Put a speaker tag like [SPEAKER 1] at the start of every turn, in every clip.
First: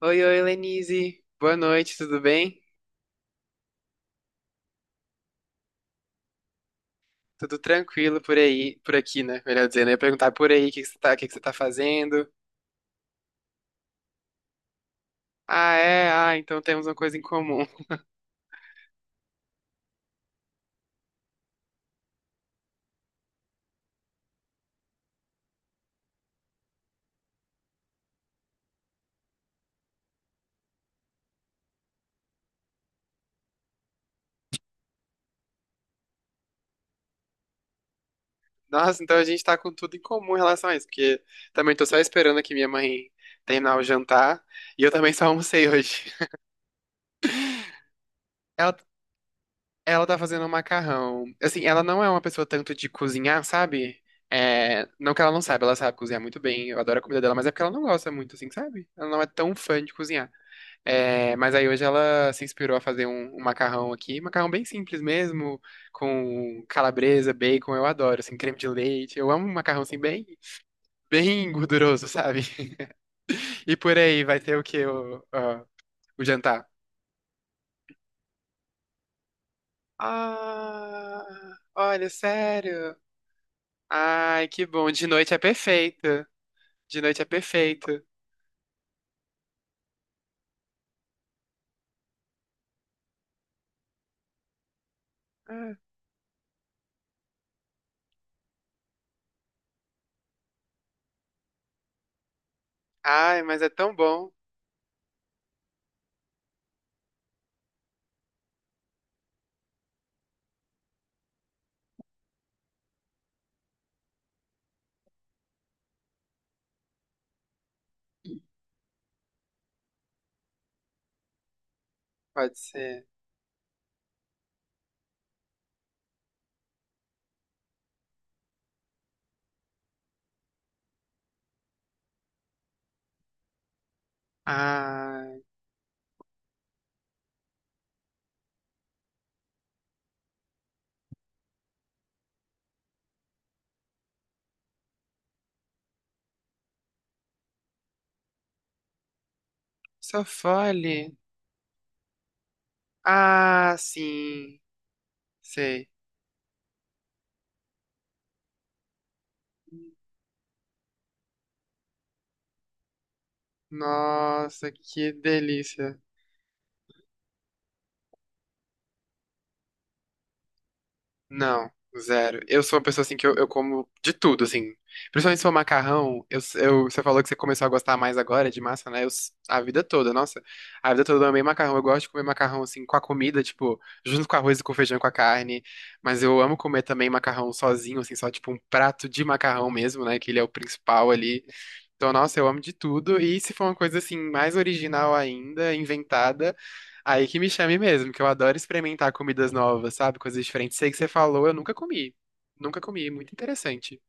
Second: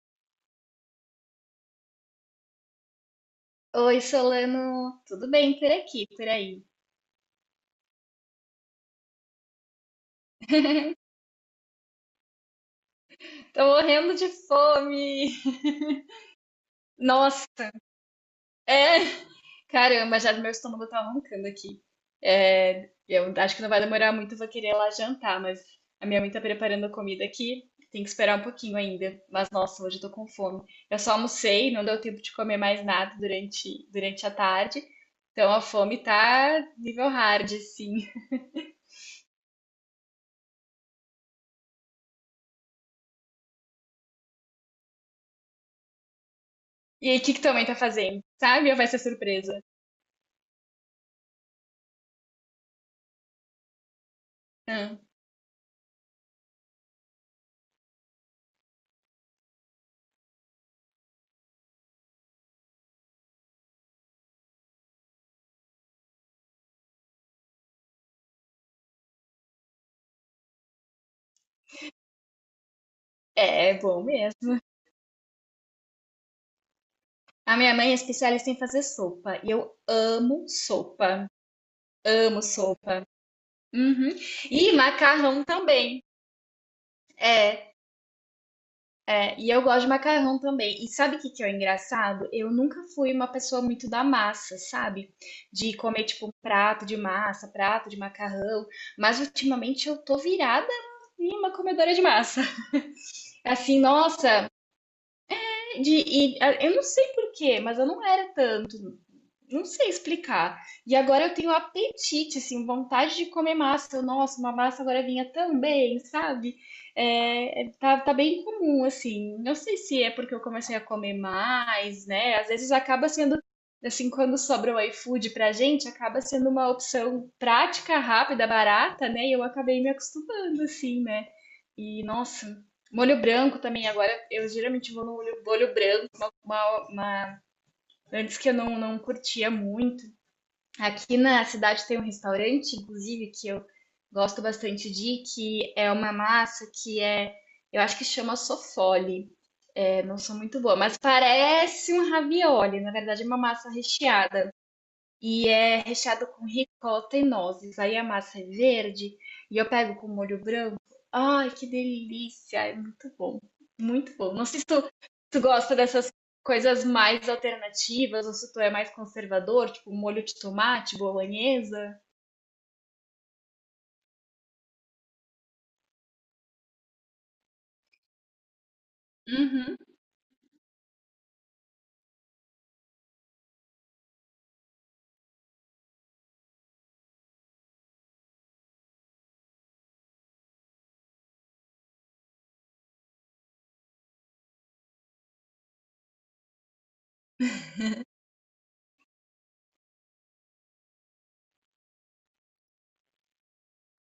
[SPEAKER 1] Oi, oi, Lenise. Boa noite, tudo bem?
[SPEAKER 2] Oi, Solano, tudo bem por aqui, por aí?
[SPEAKER 1] Tudo tranquilo por aí, por aqui, né? Melhor dizendo, eu ia perguntar por aí o que que você tá fazendo.
[SPEAKER 2] Tô morrendo de fome.
[SPEAKER 1] Ah, é? Ah, então temos uma coisa em comum.
[SPEAKER 2] Nossa, é. Caramba, já meu estômago tá roncando aqui. É, eu acho que não vai demorar muito, eu vou querer ir lá jantar, mas a minha mãe tá preparando a comida aqui. Tem que esperar um pouquinho ainda. Mas nossa, hoje eu tô com fome. Eu só almocei, não deu tempo de comer mais nada durante a tarde. Então a fome tá nível hard, sim.
[SPEAKER 1] Nossa, então a gente tá com tudo em comum em relação a isso, porque também tô só esperando aqui minha mãe terminar o jantar e eu também só almocei hoje.
[SPEAKER 2] E aí, o que que tua mãe tá fazendo? Sabe?
[SPEAKER 1] Ela,
[SPEAKER 2] Ou vai ser surpresa?
[SPEAKER 1] ela tá fazendo um macarrão. Assim, ela não é uma pessoa tanto de cozinhar, sabe? É,
[SPEAKER 2] Hum,
[SPEAKER 1] não que ela não saiba, ela sabe cozinhar muito bem. Eu adoro a comida dela, mas é porque ela não gosta muito, assim, sabe? Ela não é tão fã de cozinhar. É, mas aí hoje ela se inspirou a fazer um macarrão aqui, macarrão bem simples mesmo, com calabresa, bacon, eu adoro, assim, creme de leite, eu amo um macarrão assim bem, bem gorduroso, sabe?
[SPEAKER 2] é
[SPEAKER 1] E
[SPEAKER 2] é
[SPEAKER 1] por
[SPEAKER 2] bom
[SPEAKER 1] aí vai
[SPEAKER 2] mesmo.
[SPEAKER 1] ter o que o, ó, o jantar?
[SPEAKER 2] A minha mãe é especialista em fazer sopa e eu amo
[SPEAKER 1] Ah,
[SPEAKER 2] sopa.
[SPEAKER 1] olha,
[SPEAKER 2] Amo
[SPEAKER 1] sério?
[SPEAKER 2] sopa. Uhum.
[SPEAKER 1] Ai, que
[SPEAKER 2] E
[SPEAKER 1] bom, de noite é
[SPEAKER 2] macarrão também.
[SPEAKER 1] perfeito, de noite é
[SPEAKER 2] É,
[SPEAKER 1] perfeito.
[SPEAKER 2] e eu gosto de macarrão também. E sabe o que que é o engraçado? Eu nunca fui uma pessoa muito da massa, sabe?
[SPEAKER 1] Ah,
[SPEAKER 2] De comer tipo um prato de massa, prato de macarrão, mas ultimamente eu tô virada em uma comedora de massa.
[SPEAKER 1] ai, mas é
[SPEAKER 2] Assim,
[SPEAKER 1] tão bom,
[SPEAKER 2] nossa, de, ah, eu não sei por quê, mas eu não era tanto. Não sei explicar. E agora eu tenho apetite, assim, vontade de comer massa. Eu, nossa, uma massa agora vinha também, sabe? Tá bem comum, assim. Não sei se é porque eu comecei a comer mais, né? Às
[SPEAKER 1] pode
[SPEAKER 2] vezes
[SPEAKER 1] ser.
[SPEAKER 2] acaba sendo, assim, quando sobra o iFood pra gente, acaba sendo uma opção prática, rápida, barata, né? E eu acabei me acostumando, assim, né? E, nossa, molho branco também. Agora eu geralmente vou no
[SPEAKER 1] Ah,
[SPEAKER 2] molho branco, uma antes que eu não curtia muito. Aqui na cidade tem um restaurante, inclusive, que eu gosto bastante de ir, que é uma massa eu acho que chama sofole. É, não
[SPEAKER 1] só
[SPEAKER 2] sou muito boa, mas
[SPEAKER 1] fole.
[SPEAKER 2] parece um ravioli. Na verdade, é uma massa
[SPEAKER 1] Ah,
[SPEAKER 2] recheada.
[SPEAKER 1] sim,
[SPEAKER 2] E é
[SPEAKER 1] sei.
[SPEAKER 2] recheado com ricota e nozes. Aí a massa é verde e eu pego com molho branco. Ai, que delícia! É muito bom. Muito bom. Não sei se
[SPEAKER 1] Nossa,
[SPEAKER 2] tu,
[SPEAKER 1] que
[SPEAKER 2] tu gosta
[SPEAKER 1] delícia.
[SPEAKER 2] dessas coisas mais alternativas ou se tu é mais conservador, tipo molho de tomate,
[SPEAKER 1] Não,
[SPEAKER 2] bolonhesa.
[SPEAKER 1] zero. Eu sou uma pessoa assim que eu como de tudo, assim. Principalmente se for macarrão, você falou que você começou a gostar mais agora de massa, né? Eu, a
[SPEAKER 2] Uhum.
[SPEAKER 1] vida toda, nossa. A vida toda eu amei macarrão. Eu gosto de comer macarrão assim com a comida, tipo, junto com arroz e com feijão, e com a carne. Mas eu amo comer também macarrão sozinho, assim, só tipo um prato de macarrão mesmo, né? Que ele é o principal ali. Então, nossa, eu amo de tudo. E se for uma coisa assim, mais original ainda, inventada, aí que me chame mesmo, que eu adoro experimentar comidas novas, sabe? Coisas diferentes. Sei que você falou, eu nunca comi. Nunca comi, muito interessante.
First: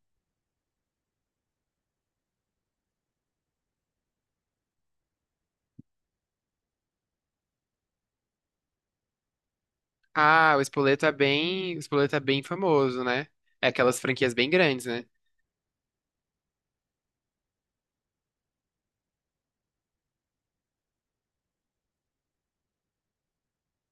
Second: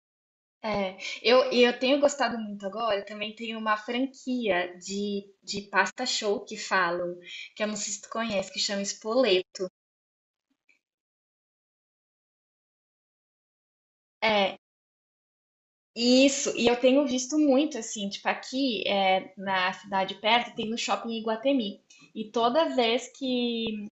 [SPEAKER 2] É, e eu tenho gostado muito agora, também tem uma franquia de pasta show que falam, que eu não sei se tu conhece, que chama Spoleto.
[SPEAKER 1] Ah, o espoleto é bem, o espoleto é bem famoso, né? É aquelas franquias bem
[SPEAKER 2] É,
[SPEAKER 1] grandes, né?
[SPEAKER 2] isso, e eu tenho visto muito, assim, tipo, aqui é, na cidade perto tem um shopping em Iguatemi. E toda vez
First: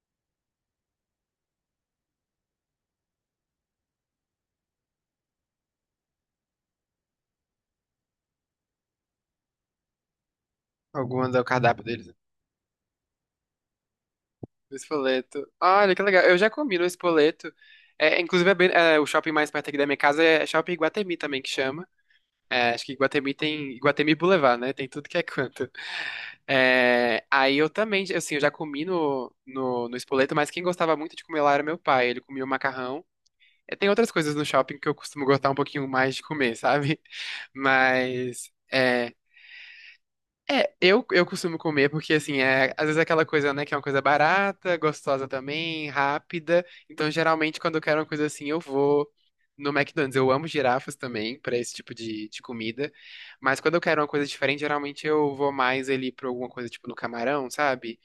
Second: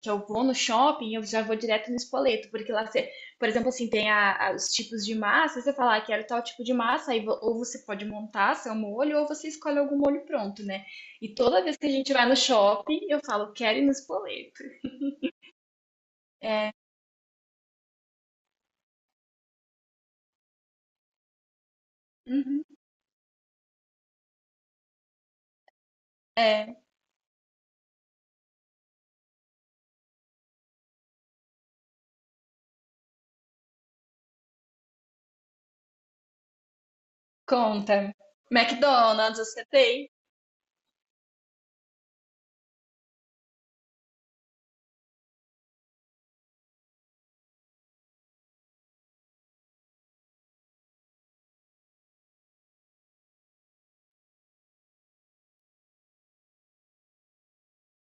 [SPEAKER 2] que eu vou no shopping, eu já vou direto no espoleto, porque lá você, por exemplo, assim, tem os tipos de massa, você fala, ah, quero tal tipo de massa, aí ou você pode montar seu molho, ou você escolhe algum molho pronto, né?
[SPEAKER 1] Algumas
[SPEAKER 2] E
[SPEAKER 1] é o
[SPEAKER 2] toda vez
[SPEAKER 1] cardápio
[SPEAKER 2] que a
[SPEAKER 1] deles.
[SPEAKER 2] gente
[SPEAKER 1] Né?
[SPEAKER 2] vai no shopping, eu falo, quero ir no espoleto.
[SPEAKER 1] O espoleto. Olha que legal. Eu já
[SPEAKER 2] É,
[SPEAKER 1] comi no espoleto. É, inclusive, é bem- é, o shopping mais perto aqui da minha casa é Shopping Iguatemi também que chama.
[SPEAKER 2] uhum,
[SPEAKER 1] É, acho que Iguatemi tem Iguatemi Boulevard, né? Tem tudo que é canto.
[SPEAKER 2] é,
[SPEAKER 1] É, aí eu também, assim, eu já comi no Spoleto, mas quem gostava muito de comer lá era meu pai. Ele comia o macarrão. É, tem outras coisas no shopping que eu costumo gostar um pouquinho mais de comer, sabe?
[SPEAKER 2] conta.
[SPEAKER 1] Mas. É,
[SPEAKER 2] McDonald's, você tem?
[SPEAKER 1] é, eu costumo comer porque, assim, é, às vezes é aquela coisa, né, que é uma coisa barata, gostosa também, rápida. Então, geralmente, quando eu quero uma coisa assim, eu vou no McDonald's. Eu amo girafas também, pra esse tipo de comida. Mas quando eu quero uma coisa diferente, geralmente eu vou mais ali pra alguma coisa, tipo, no Camarão, sabe?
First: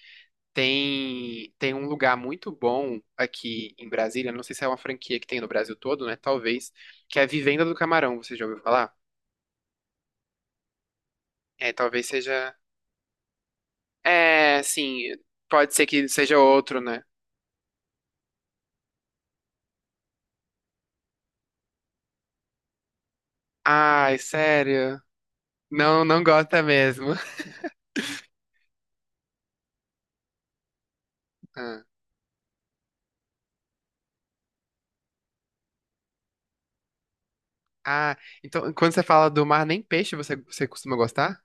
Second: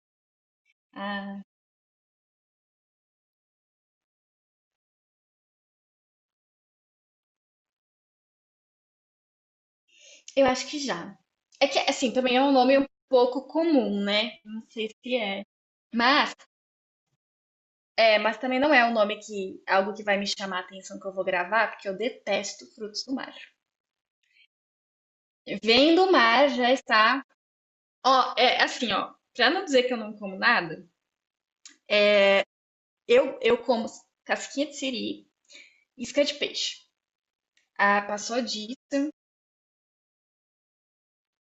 [SPEAKER 2] Ah.
[SPEAKER 1] Tem um lugar muito bom aqui em Brasília, não sei se é uma franquia que tem no Brasil todo, né, talvez, que é a Vivenda do Camarão, você já ouviu falar?
[SPEAKER 2] Eu acho que já. É
[SPEAKER 1] É,
[SPEAKER 2] que,
[SPEAKER 1] talvez
[SPEAKER 2] assim, também é um
[SPEAKER 1] seja.
[SPEAKER 2] nome um pouco comum, né?
[SPEAKER 1] É,
[SPEAKER 2] Não sei
[SPEAKER 1] assim,
[SPEAKER 2] se é.
[SPEAKER 1] pode ser que
[SPEAKER 2] Mas,
[SPEAKER 1] seja outro, né?
[SPEAKER 2] é, mas também não é um nome que, algo que vai me chamar a atenção que eu vou gravar, porque eu detesto frutos do mar.
[SPEAKER 1] Ai, sério?
[SPEAKER 2] Vem
[SPEAKER 1] Não,
[SPEAKER 2] do
[SPEAKER 1] não
[SPEAKER 2] mar
[SPEAKER 1] gosta
[SPEAKER 2] já
[SPEAKER 1] mesmo.
[SPEAKER 2] está. Ó, é assim, ó. Pra não dizer que eu não como nada,
[SPEAKER 1] Ah,
[SPEAKER 2] eu como casquinha de siri, isca de peixe. Ah,
[SPEAKER 1] ah,
[SPEAKER 2] passou
[SPEAKER 1] então
[SPEAKER 2] disso.
[SPEAKER 1] quando você fala do mar, nem peixe você costuma gostar?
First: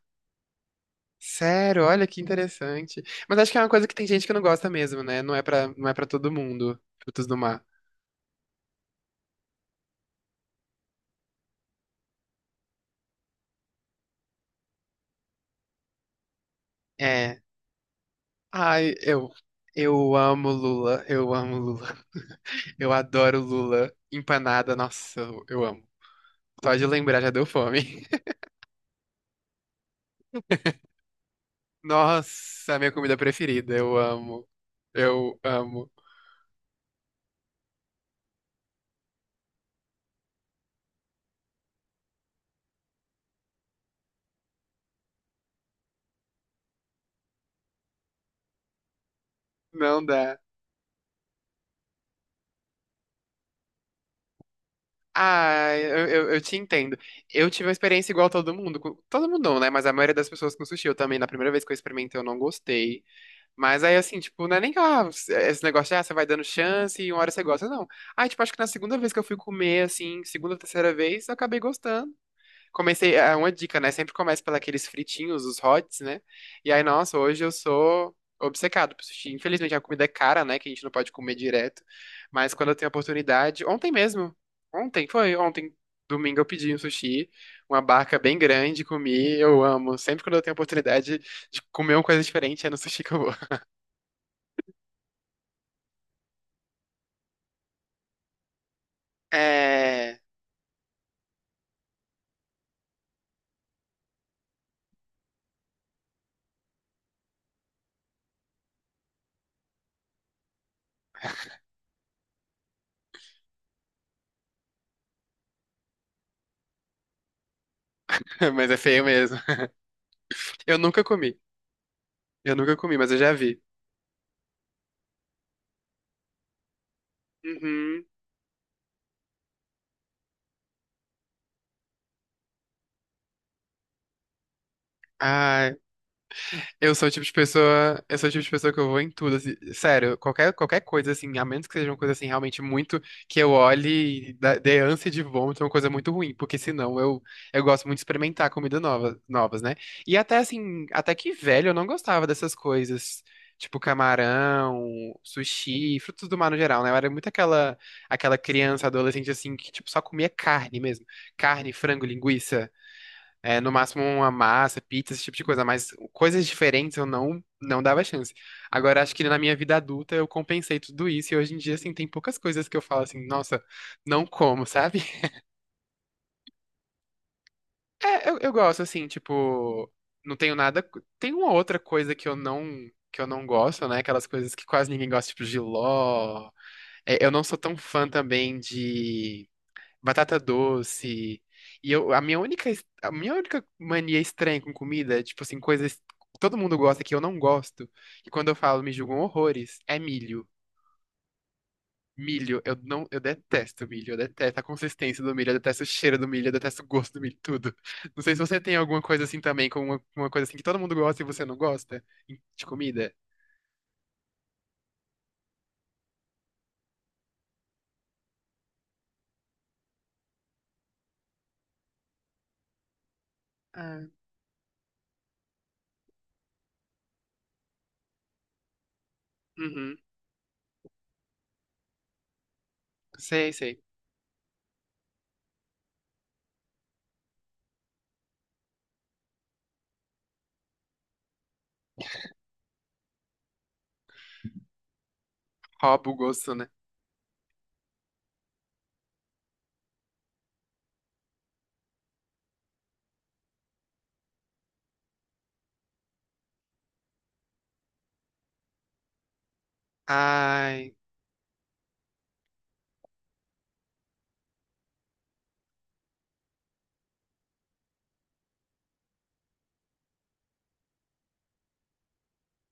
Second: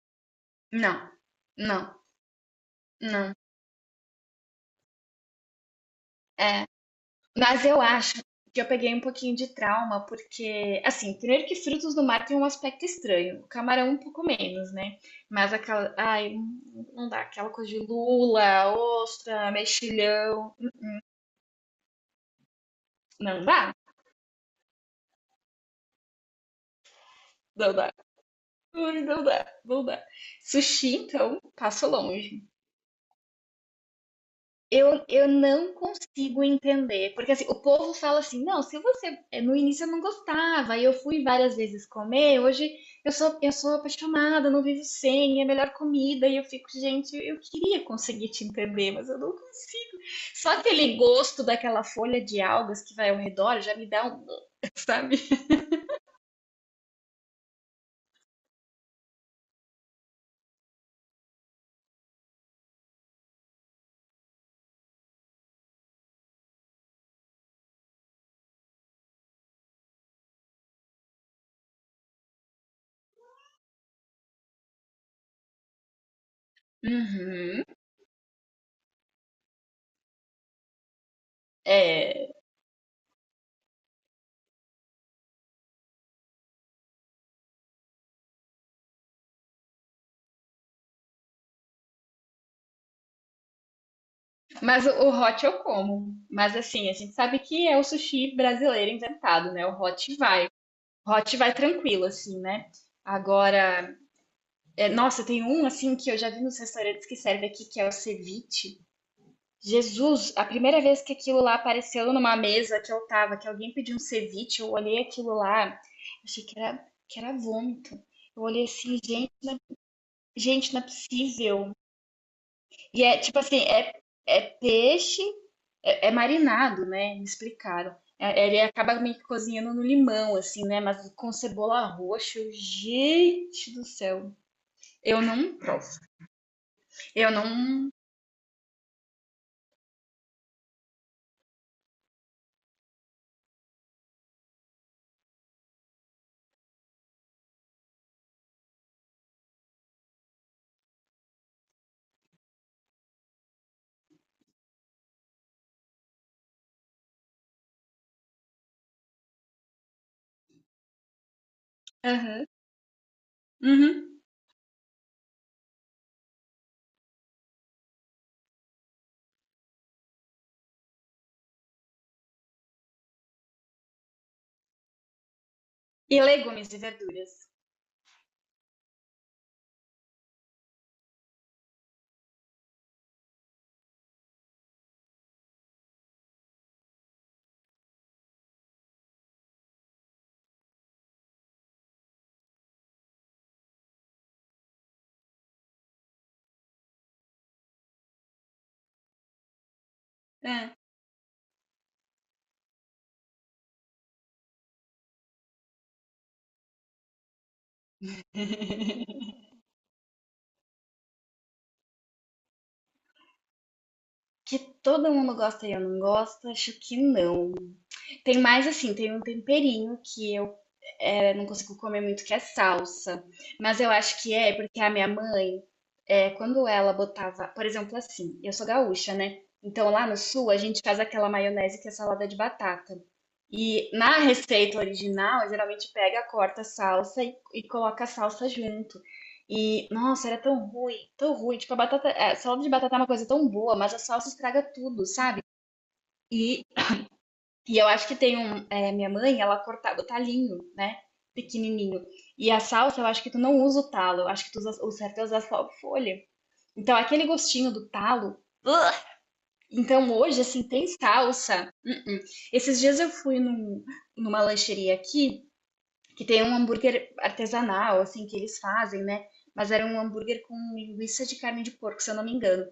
[SPEAKER 2] Não,
[SPEAKER 1] Sério,
[SPEAKER 2] não,
[SPEAKER 1] olha que interessante.
[SPEAKER 2] não.
[SPEAKER 1] Mas acho que é uma coisa que tem gente que não gosta mesmo, né? Não é pra todo
[SPEAKER 2] É,
[SPEAKER 1] mundo, frutos do mar.
[SPEAKER 2] mas eu acho que eu peguei um pouquinho de trauma, porque, assim, primeiro que frutos do mar tem um aspecto estranho, o camarão um pouco menos, né? Mas aquela, ai, não dá,
[SPEAKER 1] É.
[SPEAKER 2] aquela coisa de lula,
[SPEAKER 1] Ai,
[SPEAKER 2] ostra,
[SPEAKER 1] eu amo
[SPEAKER 2] mexilhão,
[SPEAKER 1] Lula, eu amo Lula. Eu adoro
[SPEAKER 2] não dá,
[SPEAKER 1] Lula. Empanada, nossa, eu amo. Só de lembrar já deu
[SPEAKER 2] não
[SPEAKER 1] fome.
[SPEAKER 2] dá, ai, não dá, não dá. Sushi, então, passo longe.
[SPEAKER 1] Nossa, minha comida preferida. Eu amo.
[SPEAKER 2] Eu
[SPEAKER 1] Eu
[SPEAKER 2] não
[SPEAKER 1] amo.
[SPEAKER 2] consigo entender, porque assim, o povo fala assim, não, se você, é, no início eu não gostava, aí eu fui várias vezes comer, hoje eu sou apaixonada, não vivo sem, é a melhor comida, e eu fico, gente, eu queria conseguir te entender, mas eu não consigo.
[SPEAKER 1] Não dá.
[SPEAKER 2] Só aquele gosto daquela folha de algas que vai ao redor já me dá um, sabe?
[SPEAKER 1] Ah, eu te entendo. Eu tive uma experiência igual a todo mundo. Todo mundo não, né? Mas a maioria das pessoas com sushi, eu também, na primeira vez que eu experimentei, eu não gostei. Mas aí, assim, tipo, não é nem que ah, esse negócio de, ah, você vai dando chance e uma hora você gosta. Não. Ah, tipo, acho que na segunda vez que eu fui comer, assim, segunda ou terceira vez, eu acabei gostando. Comecei, é uma dica, né? Sempre começa pelos fritinhos, os hots, né? E aí, nossa, hoje eu
[SPEAKER 2] Uhum.
[SPEAKER 1] sou obcecado por sushi. Infelizmente, a comida é cara, né? Que a gente não pode comer direto.
[SPEAKER 2] É,
[SPEAKER 1] Mas quando eu tenho oportunidade, ontem mesmo, ontem, domingo eu pedi um sushi, uma barca bem grande, comi, eu amo. Sempre quando eu tenho oportunidade de comer uma coisa diferente, é no sushi que eu vou.
[SPEAKER 2] mas o hot eu como, mas assim, a gente sabe que é o sushi brasileiro inventado, né? O hot
[SPEAKER 1] É,
[SPEAKER 2] vai. Hot vai tranquilo, assim, né? Agora, é, nossa, tem um assim que eu já vi nos restaurantes que serve aqui, que é o ceviche. Jesus, a primeira vez que aquilo lá apareceu numa mesa que eu tava, que alguém pediu um ceviche, eu olhei aquilo lá, achei que era vômito. Eu olhei
[SPEAKER 1] mas é
[SPEAKER 2] assim,
[SPEAKER 1] feio
[SPEAKER 2] gente,
[SPEAKER 1] mesmo.
[SPEAKER 2] gente,
[SPEAKER 1] Eu
[SPEAKER 2] não é
[SPEAKER 1] nunca comi,
[SPEAKER 2] possível.
[SPEAKER 1] eu nunca comi,
[SPEAKER 2] E
[SPEAKER 1] mas eu
[SPEAKER 2] é
[SPEAKER 1] já
[SPEAKER 2] tipo assim,
[SPEAKER 1] vi.
[SPEAKER 2] é, é peixe, é, é marinado, né? Me explicaram.
[SPEAKER 1] Uhum.
[SPEAKER 2] É, ele acaba meio que cozinhando no limão, assim, né? Mas com cebola roxa, eu, gente do céu. Eu não
[SPEAKER 1] Ah,
[SPEAKER 2] posso.
[SPEAKER 1] eu sou o tipo
[SPEAKER 2] Eu
[SPEAKER 1] de
[SPEAKER 2] não.
[SPEAKER 1] pessoa, eu sou o tipo de pessoa que eu vou em tudo, assim, sério, qualquer coisa, assim, a menos que seja uma coisa, assim, realmente muito, que eu olhe e dê ânsia de vômito, é uma coisa muito ruim, porque senão eu gosto muito de experimentar comida nova, novas, né? E até, assim, até que velho eu não gostava dessas coisas, tipo camarão, sushi, frutos do mar no geral, né? Eu era muito aquela, aquela criança, adolescente, assim, que, tipo, só comia carne mesmo, carne, frango,
[SPEAKER 2] Aham.
[SPEAKER 1] linguiça. É, no máximo
[SPEAKER 2] Uhum.
[SPEAKER 1] uma massa, pizza, esse tipo de coisa, mas coisas diferentes eu não dava chance. Agora, acho que na minha vida adulta eu compensei tudo isso e hoje em dia, assim, tem poucas coisas que eu falo assim, nossa, não como, sabe?
[SPEAKER 2] E legumes e verduras.
[SPEAKER 1] É, eu gosto, assim, tipo, não tenho nada. Tem uma outra coisa que eu não gosto, né? Aquelas coisas que quase ninguém gosta, tipo jiló. É, eu não sou tão fã também de batata doce. E eu, a minha única mania estranha com comida, é, tipo assim, coisas que todo mundo gosta que eu não gosto, e quando eu falo me julgam horrores, é milho.
[SPEAKER 2] É.
[SPEAKER 1] Milho, eu não, eu detesto milho, eu detesto a consistência do milho, eu detesto o cheiro do milho, eu detesto o gosto do milho, tudo. Não sei se você tem alguma coisa assim também, com uma coisa assim que todo mundo gosta e você não gosta de comida.
[SPEAKER 2] Que todo mundo gosta e eu não gosto, acho que não. Tem mais assim, tem um temperinho que eu é, não consigo comer muito que é salsa. Mas eu
[SPEAKER 1] Ah,
[SPEAKER 2] acho que é porque a minha mãe, é, quando ela botava, por exemplo, assim, eu sou gaúcha, né? Então
[SPEAKER 1] uhum.
[SPEAKER 2] lá no sul a gente faz aquela maionese que é salada de batata.
[SPEAKER 1] Sei, sei.
[SPEAKER 2] E na receita original, geralmente pega, corta a salsa e coloca a salsa junto. E, nossa, era tão ruim, tão ruim. Tipo, a batata, a salada de batata é uma coisa tão boa, mas a salsa estraga tudo, sabe?
[SPEAKER 1] Rouba o gosto, né?
[SPEAKER 2] E eu acho que tem um. É, minha mãe, ela cortava o talinho, né? Pequenininho. E a salsa, eu acho que tu não usa o talo. Eu acho que tu usa, o certo é usar só a folha. Então, aquele gostinho do talo. Ugh! Então, hoje, assim, tem
[SPEAKER 1] Ai,
[SPEAKER 2] salsa. Hum, hum. Esses dias eu fui numa lancheria aqui que tem um hambúrguer artesanal, assim, que eles fazem, né? Mas era um hambúrguer com linguiça de carne de porco, se eu não me engano.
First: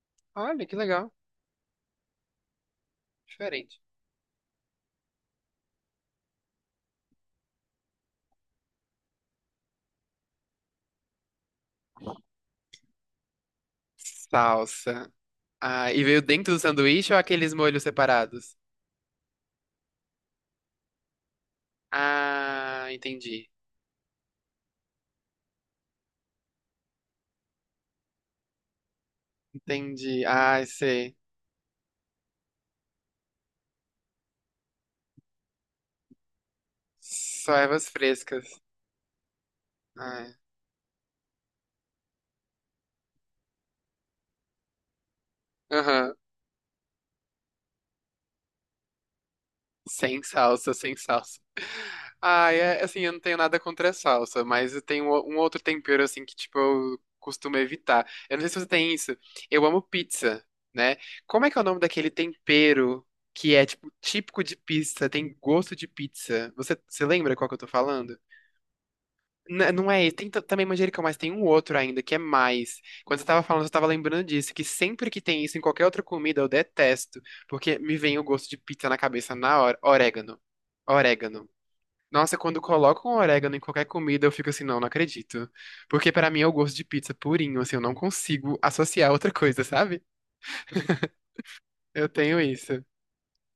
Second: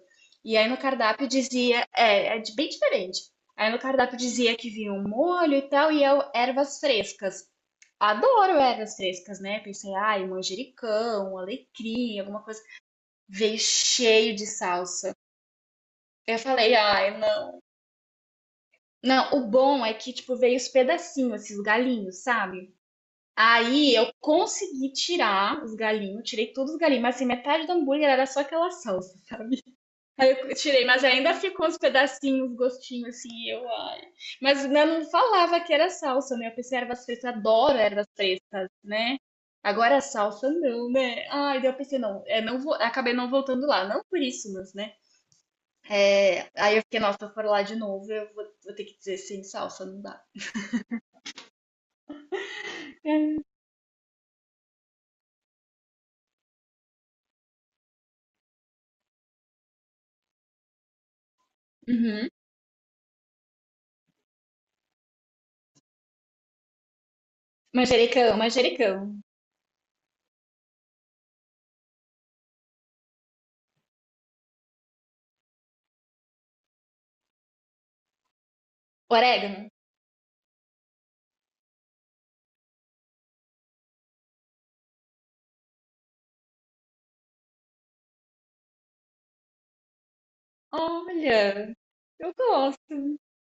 [SPEAKER 2] E
[SPEAKER 1] olha
[SPEAKER 2] aí
[SPEAKER 1] que
[SPEAKER 2] no
[SPEAKER 1] legal.
[SPEAKER 2] cardápio dizia, é, bem diferente. Aí
[SPEAKER 1] Diferente.
[SPEAKER 2] no cardápio dizia que vinha um molho e tal, e eu, ervas frescas. Adoro ervas frescas, né? Pensei, ai, manjericão, alecrim, alguma coisa. Veio cheio de
[SPEAKER 1] Salsa.
[SPEAKER 2] salsa.
[SPEAKER 1] Ah, e veio
[SPEAKER 2] Eu
[SPEAKER 1] dentro do
[SPEAKER 2] falei,
[SPEAKER 1] sanduíche
[SPEAKER 2] ai,
[SPEAKER 1] ou aqueles
[SPEAKER 2] não.
[SPEAKER 1] molhos separados?
[SPEAKER 2] Não, o bom é que, tipo, veio os pedacinhos, esses galinhos, sabe?
[SPEAKER 1] Ah, entendi.
[SPEAKER 2] Aí eu consegui tirar os galinhos, tirei todos os galinhos, mas assim, metade do hambúrguer era só aquela salsa.
[SPEAKER 1] Entendi.
[SPEAKER 2] Aí eu
[SPEAKER 1] Ah,
[SPEAKER 2] tirei, mas
[SPEAKER 1] sei.
[SPEAKER 2] ainda ficou uns pedacinhos, uns gostinhos assim, e eu, ai. Mas eu não falava que era salsa, né? Eu pensei, ervas frescas, eu
[SPEAKER 1] Só
[SPEAKER 2] adoro
[SPEAKER 1] ervas
[SPEAKER 2] ervas
[SPEAKER 1] frescas.
[SPEAKER 2] frescas, né? Agora a
[SPEAKER 1] Ah,
[SPEAKER 2] salsa não, né? Ai, daí eu pensei, não, é, não vou, acabei não voltando lá, não por isso, mas, né?
[SPEAKER 1] aham.
[SPEAKER 2] É, aí eu fiquei, nossa, se eu for lá de novo, eu vou, vou ter que dizer sem salsa, não
[SPEAKER 1] Sem
[SPEAKER 2] dá.
[SPEAKER 1] salsa, sem salsa. Ah, é assim, eu não tenho
[SPEAKER 2] É.
[SPEAKER 1] nada contra a salsa, mas eu tenho um outro tempero assim que, tipo, eu costumo evitar. Eu não sei se você tem isso. Eu amo pizza, né? Como é que é o nome daquele
[SPEAKER 2] Uhum.
[SPEAKER 1] tempero que é, tipo, típico de pizza, tem gosto de pizza? Você lembra qual que eu tô falando?
[SPEAKER 2] Manjericão, manjericão.
[SPEAKER 1] Não é esse. Tem também manjericão, mas tem um outro ainda, que é mais. Quando você tava falando, eu tava lembrando disso, que sempre que tem isso em qualquer outra comida, eu detesto, porque me vem o gosto de pizza na cabeça na
[SPEAKER 2] Orégano.
[SPEAKER 1] hora. Orégano. Orégano. Nossa, quando colocam orégano em qualquer comida, eu fico assim, não, não acredito. Porque pra mim é o gosto de pizza purinho, assim, eu não consigo associar outra coisa, sabe?
[SPEAKER 2] Olha.
[SPEAKER 1] Eu
[SPEAKER 2] Eu
[SPEAKER 1] tenho isso.
[SPEAKER 2] gosto,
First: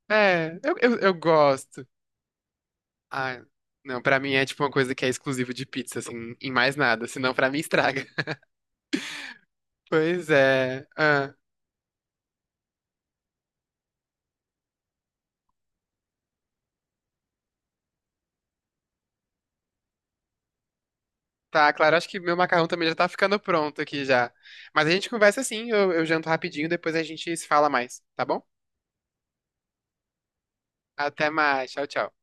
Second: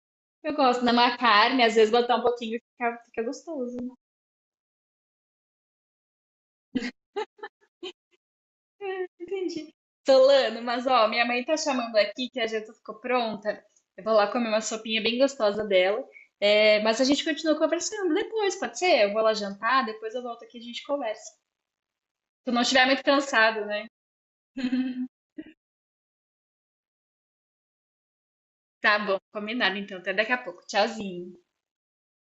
[SPEAKER 1] É,
[SPEAKER 2] eu gosto. Na
[SPEAKER 1] eu
[SPEAKER 2] uma carne, às
[SPEAKER 1] gosto.
[SPEAKER 2] vezes botar um pouquinho fica, fica
[SPEAKER 1] Ah,
[SPEAKER 2] gostoso.
[SPEAKER 1] não, pra mim é tipo uma coisa que é exclusiva de pizza, assim, em mais nada, senão pra mim estraga.
[SPEAKER 2] Entendi.
[SPEAKER 1] Pois
[SPEAKER 2] Solano,
[SPEAKER 1] é.
[SPEAKER 2] mas ó, minha
[SPEAKER 1] Ah,
[SPEAKER 2] mãe tá chamando aqui que a janta ficou pronta. Eu vou lá comer uma sopinha bem gostosa dela. É, mas a gente continua conversando depois, pode ser? Eu vou lá jantar, depois eu volto aqui e a gente conversa. Se
[SPEAKER 1] tá, claro, acho que meu
[SPEAKER 2] tu não
[SPEAKER 1] macarrão
[SPEAKER 2] estiver
[SPEAKER 1] também já
[SPEAKER 2] muito
[SPEAKER 1] tá ficando
[SPEAKER 2] cansado,
[SPEAKER 1] pronto
[SPEAKER 2] né?
[SPEAKER 1] aqui já. Mas a gente conversa assim, eu janto rapidinho, depois a gente se fala mais, tá bom?
[SPEAKER 2] Tá bom, combinado então. Até daqui a pouco.
[SPEAKER 1] Até
[SPEAKER 2] Tchauzinho.
[SPEAKER 1] mais, tchau, tchau.